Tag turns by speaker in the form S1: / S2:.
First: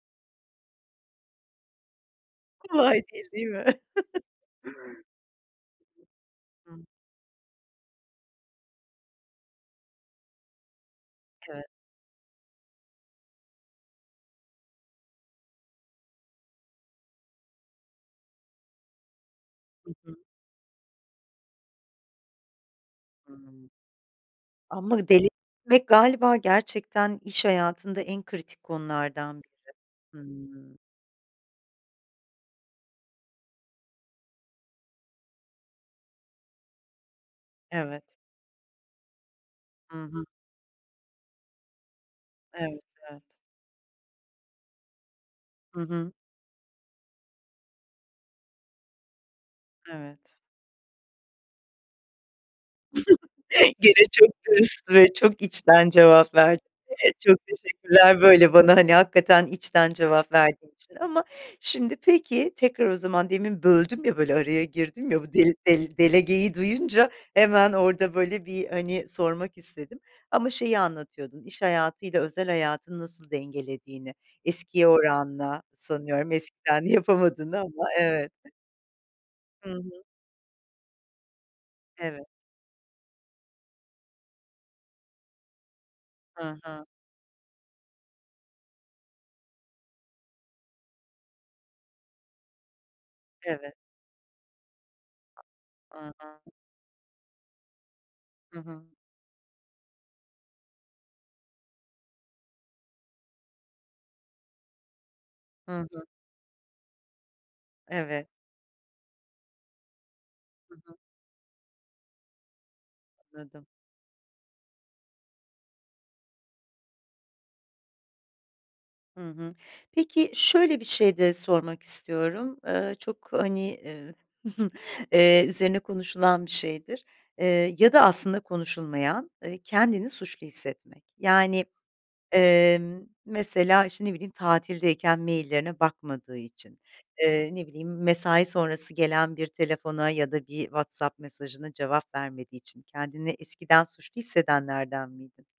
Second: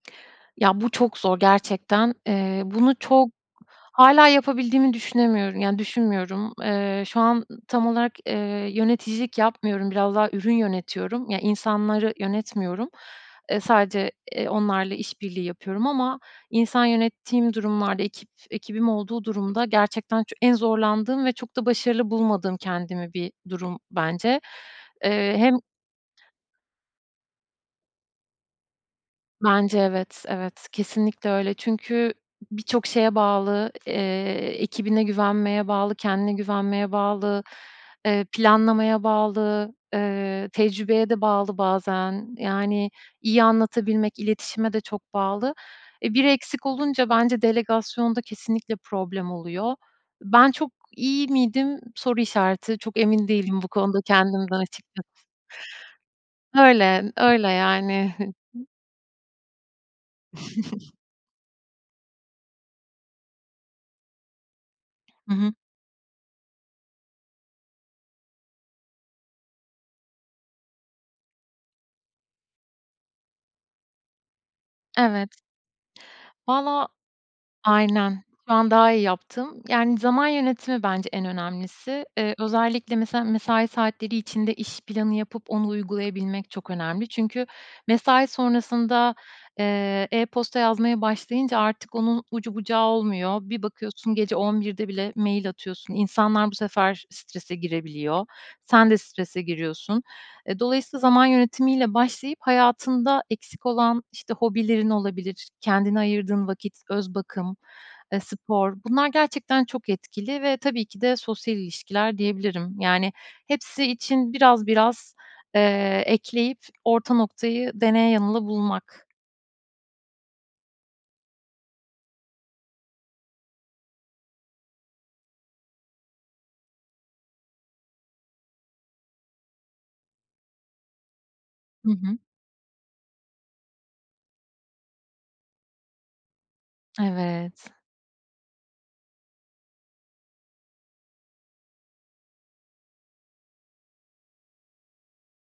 S1: Ya, bu çok zor gerçekten. Eee, bunu
S2: Kolay
S1: çok
S2: değil, değil mi?
S1: hâlâ yapabildiğimi düşünemiyorum, yani, düşünmüyorum. Eee, şu an tam olarak, eee, yöneticilik yapmıyorum. Biraz daha ürün yönetiyorum, yani,
S2: Evet.
S1: insanları yönetmiyorum. Iıı, sadece, ııı, onlarla işbirliği yapıyorum. Ama insan yönettiğim durumlarda, ekip ekibim olduğu durumda
S2: Hı hı.
S1: gerçekten ç en zorlandığım ve çok da başarılı bulmadığım kendimi bir
S2: Hıı.
S1: durum bence.
S2: Ama delici
S1: Eee hem
S2: ve galiba gerçekten iş hayatında en kritik konulardan biri.
S1: Bence, evet, evet,
S2: Hımm.
S1: kesinlikle öyle. Çünkü b birçok şeye bağlı. Eee, ekibine güvenmeye bağlı, kendine güvenmeye bağlı,
S2: Evet.
S1: eee, planlamaya bağlı,
S2: Hı hı.
S1: ııı tecrübeye de bağlı bazen.
S2: Evet,
S1: Yani,
S2: evet.
S1: iyi anlatabilmek, iletişime de çok bağlı.
S2: Hı hı.
S1: Eee, biri eksik olunca bence delegasyonda kesinlikle problem oluyor.
S2: Evet.
S1: Ben çok iyi miydim? Soru işareti, çok emin değilim bu konuda
S2: Gene çok
S1: kendimden
S2: dürüst ve
S1: açıkçası.
S2: çok içten cevap verdin.
S1: Öyle,
S2: Evet, çok
S1: öyle yani.
S2: teşekkürler, böyle bana, hani, hakikaten içten cevap verdiğin için. Ama, şimdi, peki, tekrar o zaman demin böldüm ya, böyle araya girdim ya. Bu
S1: Hı hı.
S2: del dele delegeyi duyunca hemen orada böyle, hani, sormak istedim. Ama şeyi anlatıyordun. İş hayatıyla özel hayatını nasıl dengelediğini. Eskiye
S1: Evet.
S2: oranla sanıyorum eskiden
S1: Vallahi
S2: yapamadığını ama
S1: aynen.
S2: evet.
S1: Şu an daha iyi yaptım.
S2: Hı
S1: Yani,
S2: hı.
S1: zaman yönetimi bence en önemlisi.
S2: Evet.
S1: Iıı, özellikle mesela mesai saatleri içinde iş planı yapıp onu uygulayabilmek
S2: Hı
S1: çok
S2: hı.
S1: önemli. Çünkü mesai sonrasında, eee, e-posta yazmaya başlayınca artık onun ucu bucağı olmuyor. Bir
S2: Evet.
S1: bakıyorsun, gece 23.00'de bile mail atıyorsun.
S2: Ha ha.
S1: İnsanlar bu sefer strese girebiliyor.
S2: Hı hı.
S1: Sen de strese giriyorsun. Eee, dolayısıyla zaman yönetimiyle başlayıp hayatında eksik olan işte hobilerin olabilir,
S2: Hı
S1: kendine
S2: hı.
S1: ayırdığın vakit, öz bakım,
S2: Evet.
S1: spor... Bunlar gerçekten çok etkili. Ve
S2: Hı
S1: tabii
S2: hı.
S1: ki de sosyal ilişkiler diyebilirim. Yani,
S2: Anladım.
S1: hepsi için biraz biraz, eee, ekleyip orta noktayı deneye yanıla bulmak.
S2: Hı hı. Peki, şöyle bir şey de sormak istiyorum. Iıı, çok, hani, ııı, üzerine konuşulan bir şeydir. Iıı, ya da aslında konuşulmayan; kendini suçlu hissetmek. Yani,
S1: Hı hı.
S2: ımm, mesela işte ne bileyim tatildeyken maillerine bakmadığı için, ııı, ne
S1: Evet.
S2: bileyim mesai sonrası gelen bir telefona ya da bir WhatsApp mesajına cevap vermediği için kendini eskiden suçlu hissedenlerden miydin?